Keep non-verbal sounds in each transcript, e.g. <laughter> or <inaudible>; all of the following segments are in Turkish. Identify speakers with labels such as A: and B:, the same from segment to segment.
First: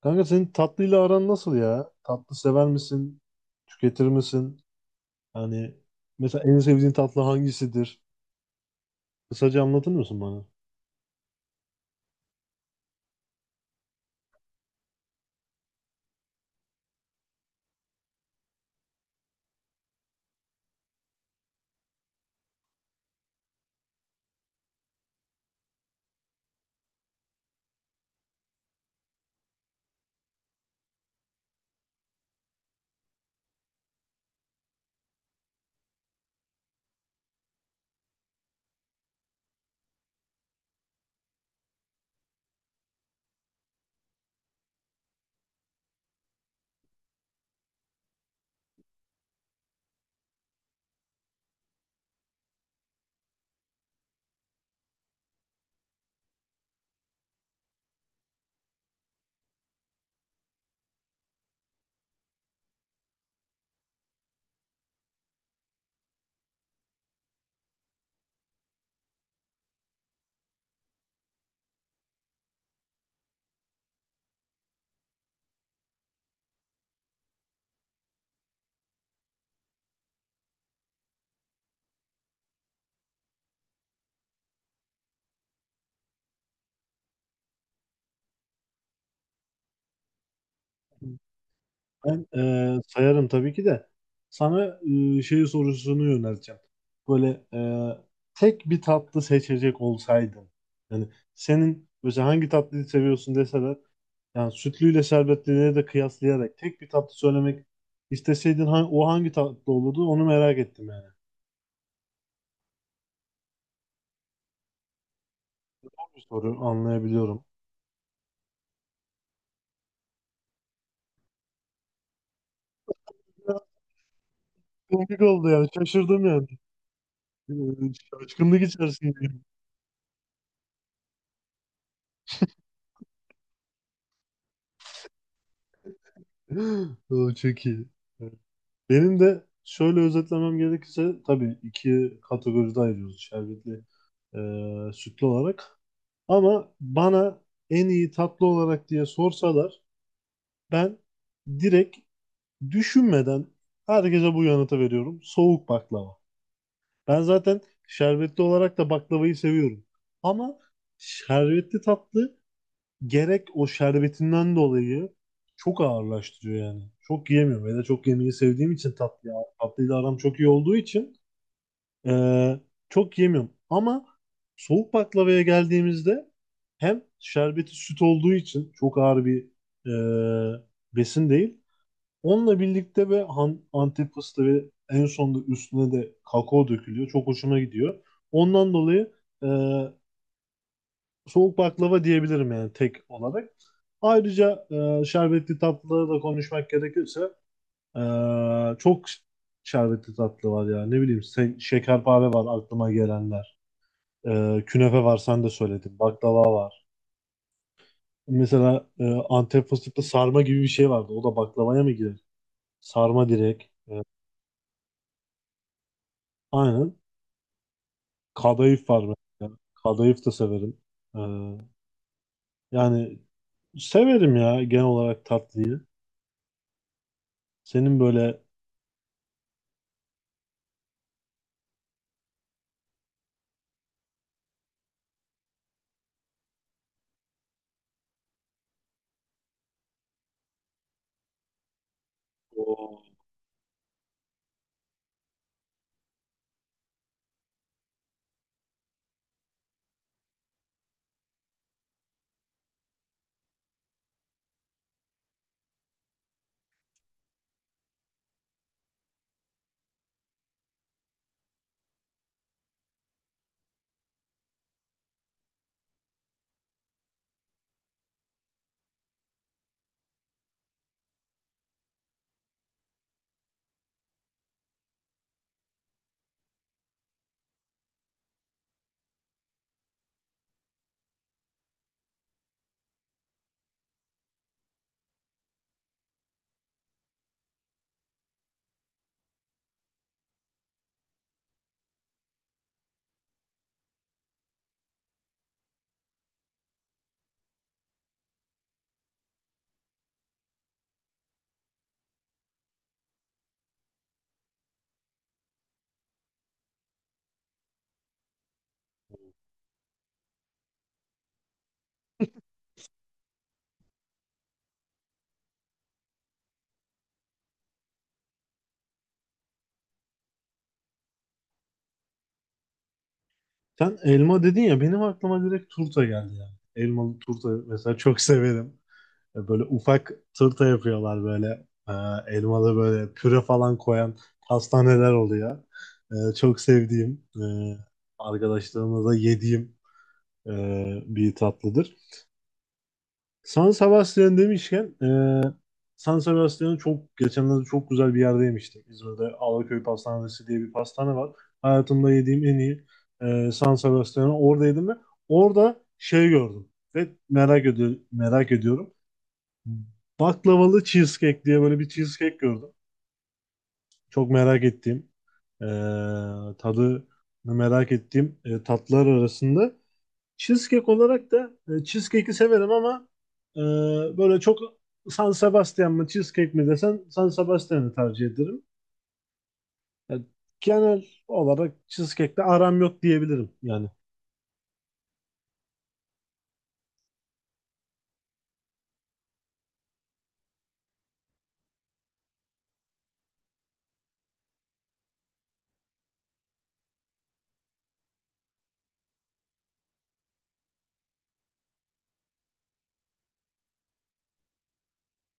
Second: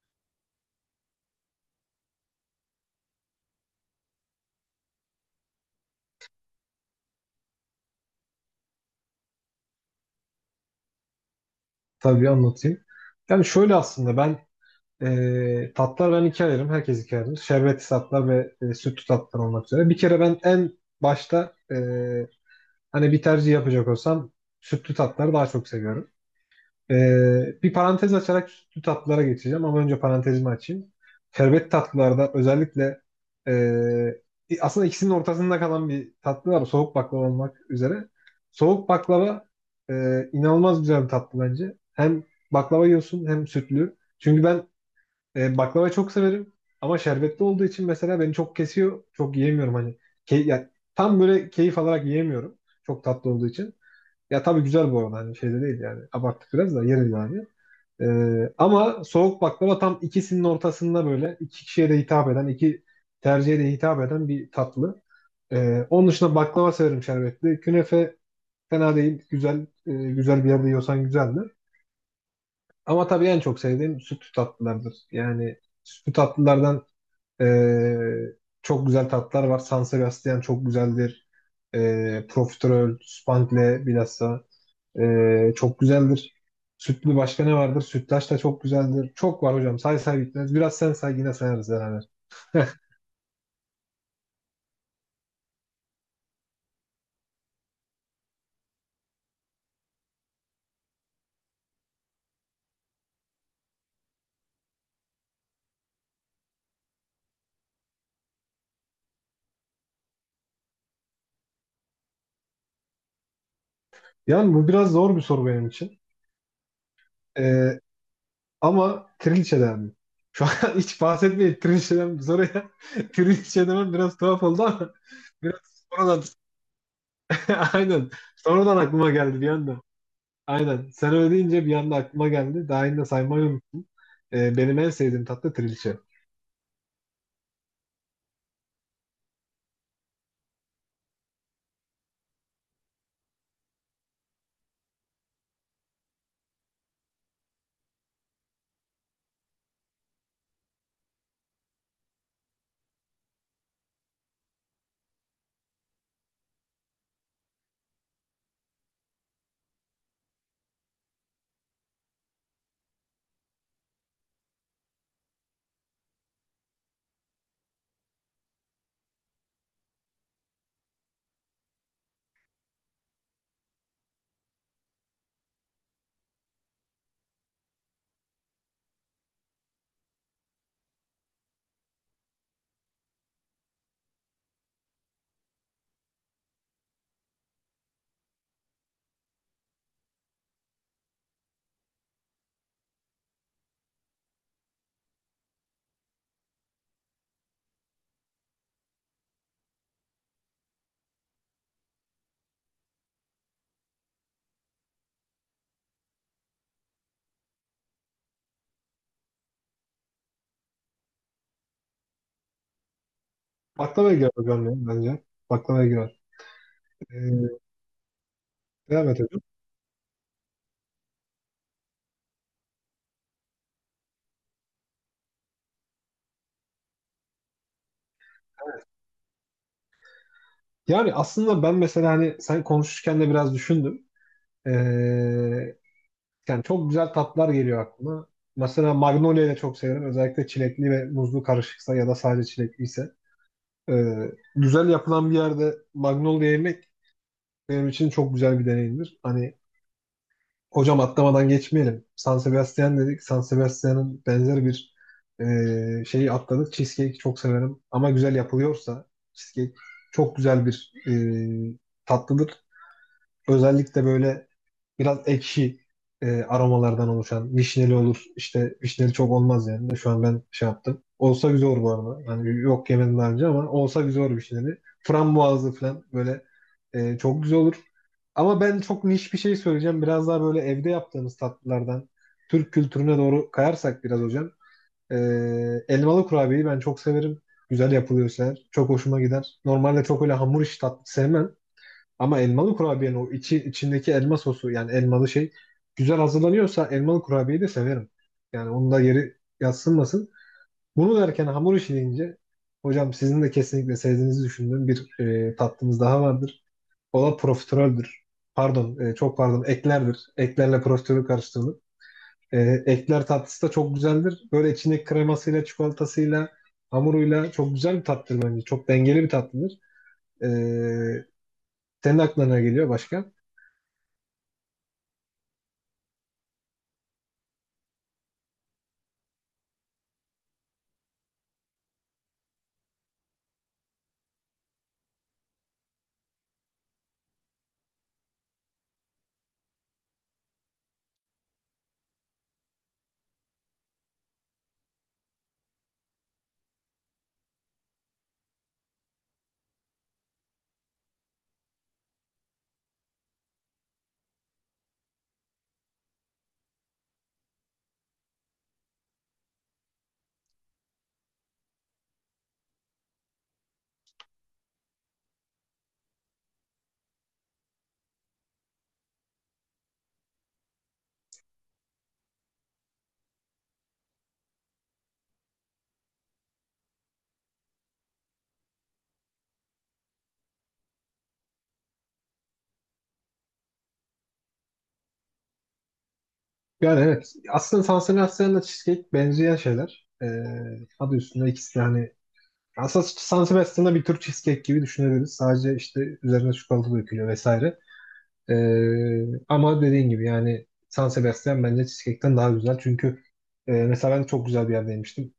A: Kanka senin tatlıyla aran nasıl ya? Tatlı sever misin? Tüketir misin? Hani mesela en sevdiğin tatlı hangisidir? Kısaca anlatır mısın bana?
B: Tabii anlatayım. Yani şöyle aslında ben tatlar ben ikiye ayırırım. Herkes ikiye ayırır. Şerbetli tatlar ve sütlü tatlar olmak üzere. Bir kere ben en başta hani bir tercih yapacak olsam sütlü tatları daha çok seviyorum. Bir parantez açarak sütlü tatlılara geçeceğim ama önce parantezimi açayım. Şerbet tatlılarda özellikle ee, aslında ikisinin ortasında kalan bir tatlı var, soğuk baklava olmak üzere. Soğuk baklava inanılmaz güzel bir tatlı bence. Hem baklava yiyorsun hem sütlü. Çünkü ben baklavayı çok severim ama şerbetli olduğu için mesela beni çok kesiyor. Çok yiyemiyorum hani. Key yani tam böyle keyif alarak yiyemiyorum. Çok tatlı olduğu için. Ya tabii güzel bu arada hani şeyde değil yani. Abarttık biraz da yeriz yani. Ama soğuk baklava tam ikisinin ortasında, böyle iki kişiye de hitap eden, iki tercihe de hitap eden bir tatlı. Onun dışında baklava severim şerbetli. Künefe fena değil. Güzel, güzel bir yerde yiyorsan güzeldir. Ama tabii en çok sevdiğim sütlü tatlılardır. Yani sütlü tatlılardan e, çok güzel tatlılar var. San Sebastian çok güzeldir. E, profiterol, spangle bilhassa. Çok güzeldir. Sütlü başka ne vardır? Sütlaç da çok güzeldir. Çok var hocam. Say say bitmez. Biraz sen say, yine sayarız beraber.
A: Ben
B: <laughs>
A: sayarım tabii ki de. Sana şey sorusunu yönelteceğim. Böyle tek bir tatlı seçecek olsaydın. Yani senin mesela hangi tatlıyı seviyorsun deseler. Yani sütlüyle şerbetlileri de kıyaslayarak tek bir tatlı söylemek isteseydin o hangi tatlı olurdu onu merak ettim yani.
B: Yani bu biraz zor bir soru benim için.
A: Bir soru anlayabiliyorum.
B: Ee, Ama trilçeden mi? Şu an <laughs> hiç bahsetmeyin trilçeden bu soruya. <laughs> Trilçe demem biraz tuhaf oldu ama
A: Komik
B: <laughs>
A: oldu
B: biraz
A: yani.
B: sonradan
A: Şaşırdım yani. Ee,
B: <laughs> aynen,
A: Şaşkınlık
B: sonradan aklıma
A: içerisinde.
B: geldi bir anda. Aynen. Sen öyle deyince bir anda aklıma geldi. Daha yine saymayı unuttum. Benim en sevdiğim tatlı trilçe.
A: <laughs> O çok iyi. Evet. Benim de şöyle özetlemem gerekirse tabii iki kategoride ayırıyoruz şerbetli sütlü olarak. Ama bana en iyi tatlı olarak diye sorsalar ben direkt düşünmeden herkese bu yanıtı veriyorum. Soğuk baklava. Ben zaten şerbetli olarak da baklavayı seviyorum. Ama şerbetli tatlı gerek o şerbetinden dolayı çok ağırlaştırıyor yani. Çok yiyemiyorum. Ve de çok yemeyi sevdiğim için tatlı, tatlıyla aram çok iyi olduğu için eee, çok yemiyorum. Ama soğuk baklavaya geldiğimizde hem şerbeti süt olduğu için çok ağır bir eee, besin değil. Onunla birlikte ve Antep fıstığı ve en sonunda üstüne de kakao dökülüyor. Çok hoşuma gidiyor. Ondan dolayı eee soğuk baklava diyebilirim yani tek olarak. Ayrıca şerbetli tatlıları da konuşmak gerekirse e, çok şerbetli tatlı var ya. Ne bileyim şekerpare var aklıma gelenler. Künefe var sen de söyledin. Baklava var. Mesela Antep fıstıklı sarma gibi bir şey vardı. O da baklavaya mı girer? Sarma direkt.
B: Baklava girer hocam ya, bence. Baklava girer.
A: Aynen.
B: Ee,
A: Kadayıf var
B: Evet, evet.
A: mesela. Kadayıf da severim. E, yani severim ya genel olarak tatlıyı. Senin böyle
B: Yani aslında ben mesela hani sen konuşurken de biraz düşündüm. Ee, Yani çok güzel tatlar geliyor aklıma. Mesela Magnolia'yı da çok severim. Özellikle çilekli ve muzlu karışıksa ya da sadece çilekliyse. Ee, Güzel yapılan bir yerde Magnolia yemek benim için çok güzel bir deneyimdir. Hani hocam, atlamadan geçmeyelim. San Sebastian dedik. San Sebastian'ın benzer bir şeyi atladık. Cheesecake çok severim. Ama güzel yapılıyorsa cheesecake çok güzel bir ee, tatlıdır. Özellikle böyle biraz ekşi aromalardan oluşan vişneli olur. İşte vişneli çok olmaz yani. De şu an ben şey yaptım. Olsa güzel olur bu arada. Yani yok, yemedim daha önce ama olsa güzel olur vişneli. Frambuazlı falan böyle çok güzel olur. Ama ben çok niş bir şey söyleyeceğim. Biraz daha böyle evde yaptığımız tatlılardan Türk kültürüne doğru kayarsak biraz hocam. E, Elmalı kurabiyeyi ben çok severim. Güzel yapılıyorsa eğer. Çok hoşuma gider. Normalde çok öyle hamur işi tatlı sevmem. Ama elmalı kurabiyenin o içi, içindeki elma sosu, yani elmalı şey güzel hazırlanıyorsa elmalı kurabiyeyi de severim. Yani onun da yeri yadsınmasın. Bunu derken, hamur işi deyince hocam, sizin de kesinlikle sevdiğinizi düşündüğüm bir tatlımız daha vardır. O da profiteroldür. Pardon, çok pardon, eklerdir. Eklerle profiterol karıştırılır. E, Ekler tatlısı da çok güzeldir. Böyle içindeki kremasıyla, çikolatasıyla, hamuruyla çok güzel bir tatlıdır bence. Çok dengeli bir tatlıdır. E, Senin aklına ne geliyor başka?
A: Sen elma dedin ya benim aklıma direkt turta geldi yani. Elmalı turta mesela çok severim. Böyle ufak turta yapıyorlar böyle. E, elmalı böyle püre falan koyan pastaneler oluyor. Çok sevdiğim, arkadaşlarımla da yediğim e, bir tatlıdır. San Sebastian demişken San Sebastian'ı çok geçenlerde çok güzel bir yerde yemiştim. İzmir'de Alaköy Pastanesi diye bir pastane var. Hayatımda yediğim en iyi San Sebastian'ı orada yedim ve orada şey gördüm ve merak ediyorum. Baklavalı cheesecake diye böyle bir cheesecake gördüm. Çok merak ettiğim e, tadı merak ettiğim tatlar arasında. Cheesecake olarak da cheesecake'i severim ama e, böyle çok, San Sebastian mı cheesecake mi desen San Sebastian'ı tercih ederim. Yani genel olarak cheesecake'le aram yok diyebilirim yani.
B: Yani evet. Aslında Sansebastian'la cheesecake benzeyen şeyler. Adı üstünde ikisi de, hani aslında San bir tür cheesecake gibi düşünebiliriz. Sadece işte üzerine çikolata dökülüyor vesaire. Ama dediğin gibi yani San Sebastian bence cheesecake'ten daha güzel. Çünkü mesela ben çok güzel bir yerde yemiştim.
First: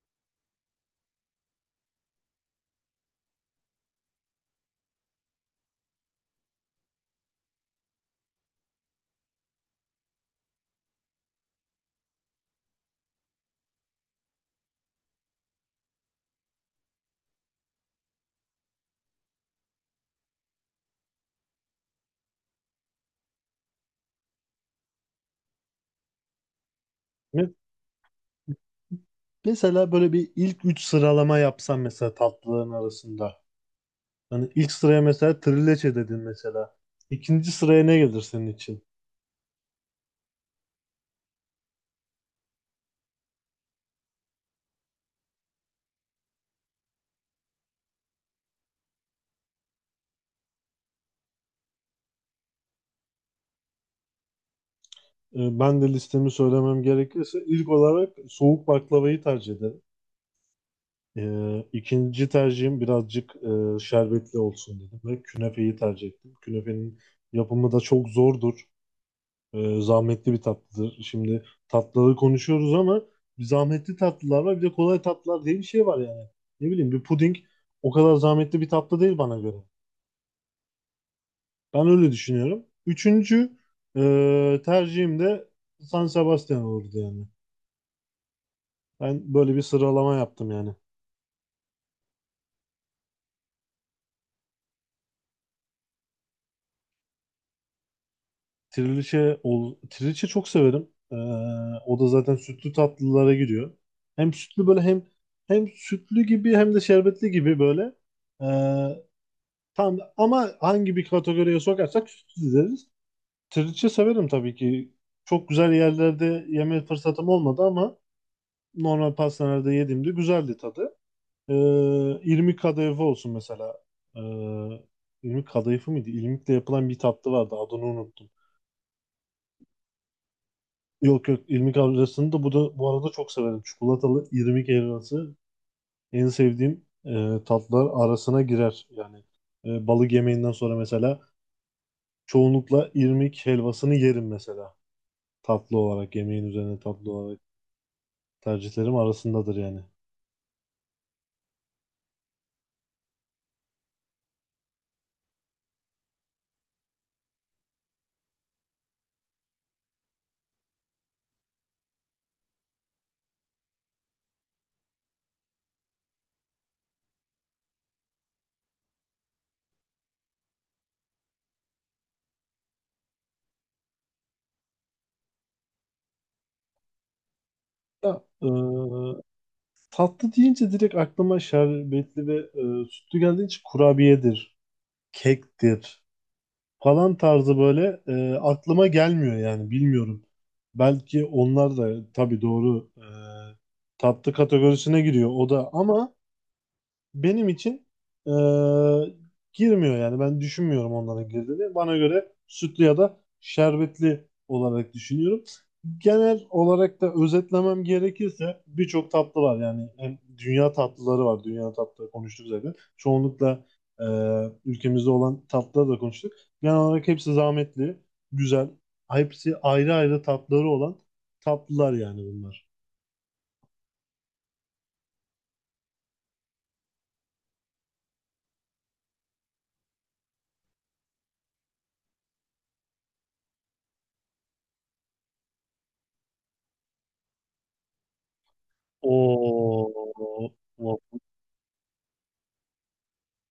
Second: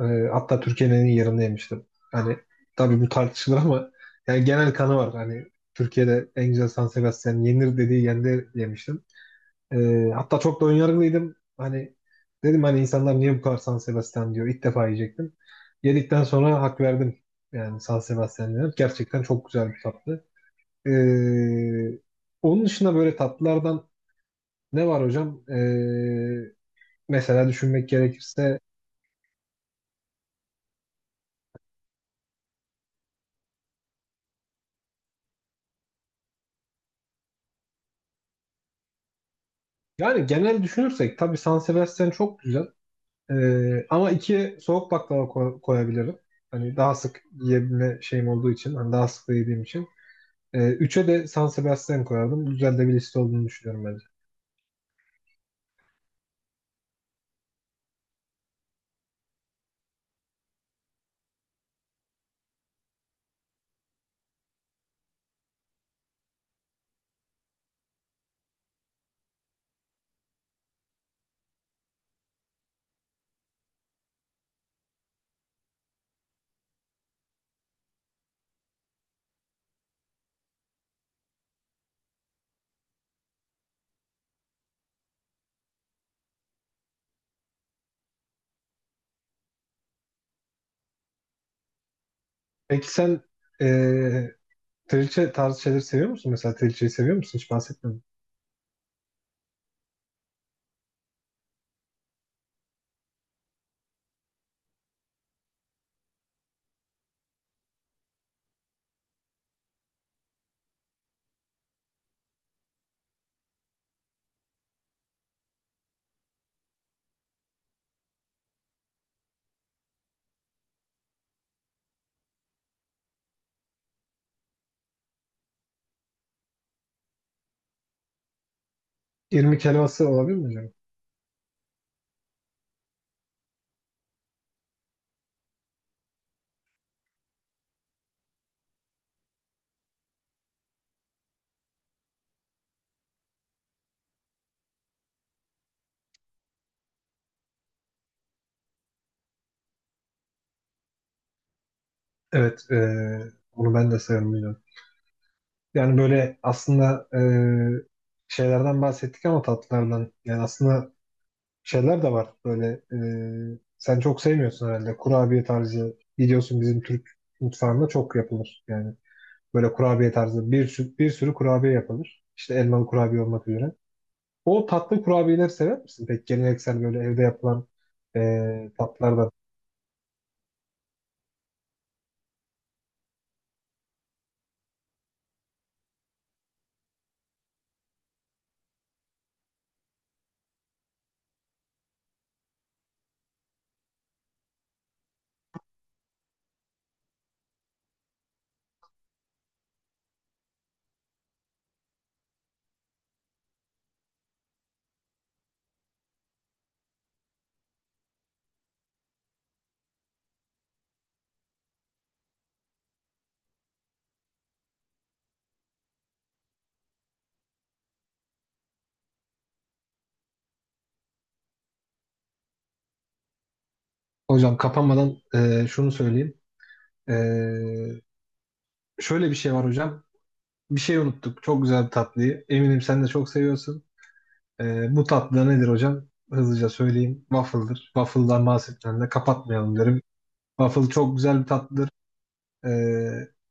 B: Ee, Hatta Türkiye'nin en iyi yerinde yemiştim. Hani tabii bu tartışılır ama yani genel kanı var. Hani Türkiye'de en güzel San Sebastian yenir dediği yerde yemiştim. Hatta çok da önyargılıydım. Hani dedim, hani insanlar niye bu kadar San Sebastian diyor. İlk defa yiyecektim. Yedikten sonra hak verdim. Yani San Sebastian dedim, gerçekten çok güzel bir tatlı. Ee, Onun dışında böyle tatlılardan ne var hocam? Mesela
A: Me-
B: düşünmek gerekirse,
A: Mesela böyle bir ilk 3 sıralama yapsam mesela tatlıların arasında. Hani ilk sıraya mesela trileçe dedin mesela. İkinci sıraya ne gelir senin için?
B: yani genel düşünürsek tabii San Sebastian çok güzel. Ama iki, soğuk baklava koyabilirim. Hani daha sık yiyebilme şeyim olduğu için, hani daha sık da yediğim için. E, üçe de San Sebastian koyardım. Güzel de bir liste olduğunu düşünüyorum bence.
A: Ben de listemi söylemem gerekirse ilk olarak soğuk baklavayı tercih ederim. İkinci tercihim birazcık şerbetli olsun dedim ve künefeyi tercih ettim. Künefenin yapımı da çok zordur. Zahmetli bir tatlıdır. Şimdi tatlıları konuşuyoruz ama bir zahmetli tatlılar var bir de kolay tatlılar diye bir şey var yani. Ne bileyim bir puding o kadar zahmetli bir tatlı değil bana göre. Ben öyle düşünüyorum. Üçüncü tercihim de San Sebastian olurdu yani. Ben böyle bir sıralama yaptım yani.
B: Peki sen e, trilce tarzı şeyleri seviyor musun? Mesela trilceyi seviyor musun? Hiç bahsetmedim.
A: Trileçe çok severim. O da zaten sütlü tatlılara giriyor. Hem sütlü böyle hem sütlü gibi hem de şerbetli gibi böyle. Ee, tam ama hangi bir kategoriye sokarsak sütlü deriz. Trileçe severim tabii ki. Çok güzel yerlerde yeme fırsatım olmadı ama normal pastanelerde yediğimde güzeldi tadı. Ee, irmik kadayıfı olsun mesela. Ee, irmik kadayıfı mıydı? İrmikle yapılan bir tatlı vardı. Adını unuttum.
B: İrmik helvası olabilir mi acaba?
A: Yok yok, irmik helvasını da bu arada çok severim. Çikolatalı irmik helvası en sevdiğim tatlar arasına girer. Yani balık yemeğinden sonra mesela çoğunlukla irmik helvasını yerim mesela. Tatlı olarak yemeğin üzerine tatlı olarak tercihlerim arasındadır yani.
B: Evet. Onu ben de severim, biliyorum. Yani böyle aslında şeylerden bahsettik ama tatlılardan. Yani aslında şeyler de var. Böyle sen çok sevmiyorsun herhalde, kurabiye tarzı. Biliyorsun bizim Türk mutfağında çok yapılır. Yani böyle kurabiye tarzı bir, bir sürü kurabiye yapılır. İşte elmalı kurabiye olmak üzere. O tatlı kurabiyeleri sever misin? Peki geleneksel, böyle evde yapılan
A: Ya, e,
B: tatlılardan.
A: tatlı deyince direkt aklıma şerbetli ve sütlü geldiği için kurabiyedir, kektir, falan tarzı böyle aklıma gelmiyor yani bilmiyorum. Belki onlar da tabii doğru tatlı kategorisine giriyor o da ama benim için eee, girmiyor yani. Ben düşünmüyorum onların girdiğini. Bana göre sütlü ya da şerbetli olarak düşünüyorum. Genel olarak da özetlemem gerekirse birçok tatlı var yani hem dünya tatlıları var. Dünya tatlıları konuştuk zaten. Çoğunlukla ülkemizde olan tatlıları da konuştuk. Genel olarak hepsi zahmetli, güzel. Hepsi ayrı ayrı tatları olan tatlılar yani bunlar.
B: Hocam kapanmadan şunu söyleyeyim. E, Şöyle bir şey var hocam. Bir şey unuttuk, çok güzel bir tatlıyı. Eminim sen de çok seviyorsun. Bu tatlı nedir hocam? Hızlıca söyleyeyim. Waffle'dır. Waffle'dan bahsetmeden de kapatmayalım derim.
A: Oo,
B: Waffle çok
A: of,
B: güzel bir tatlıdır. E,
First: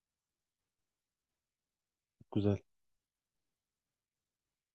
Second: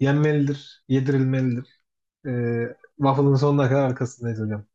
B: Yenmelidir, yedirilmelidir.
A: güzel.
B: Waffle'ın sonuna kadar arkasındayız hocam.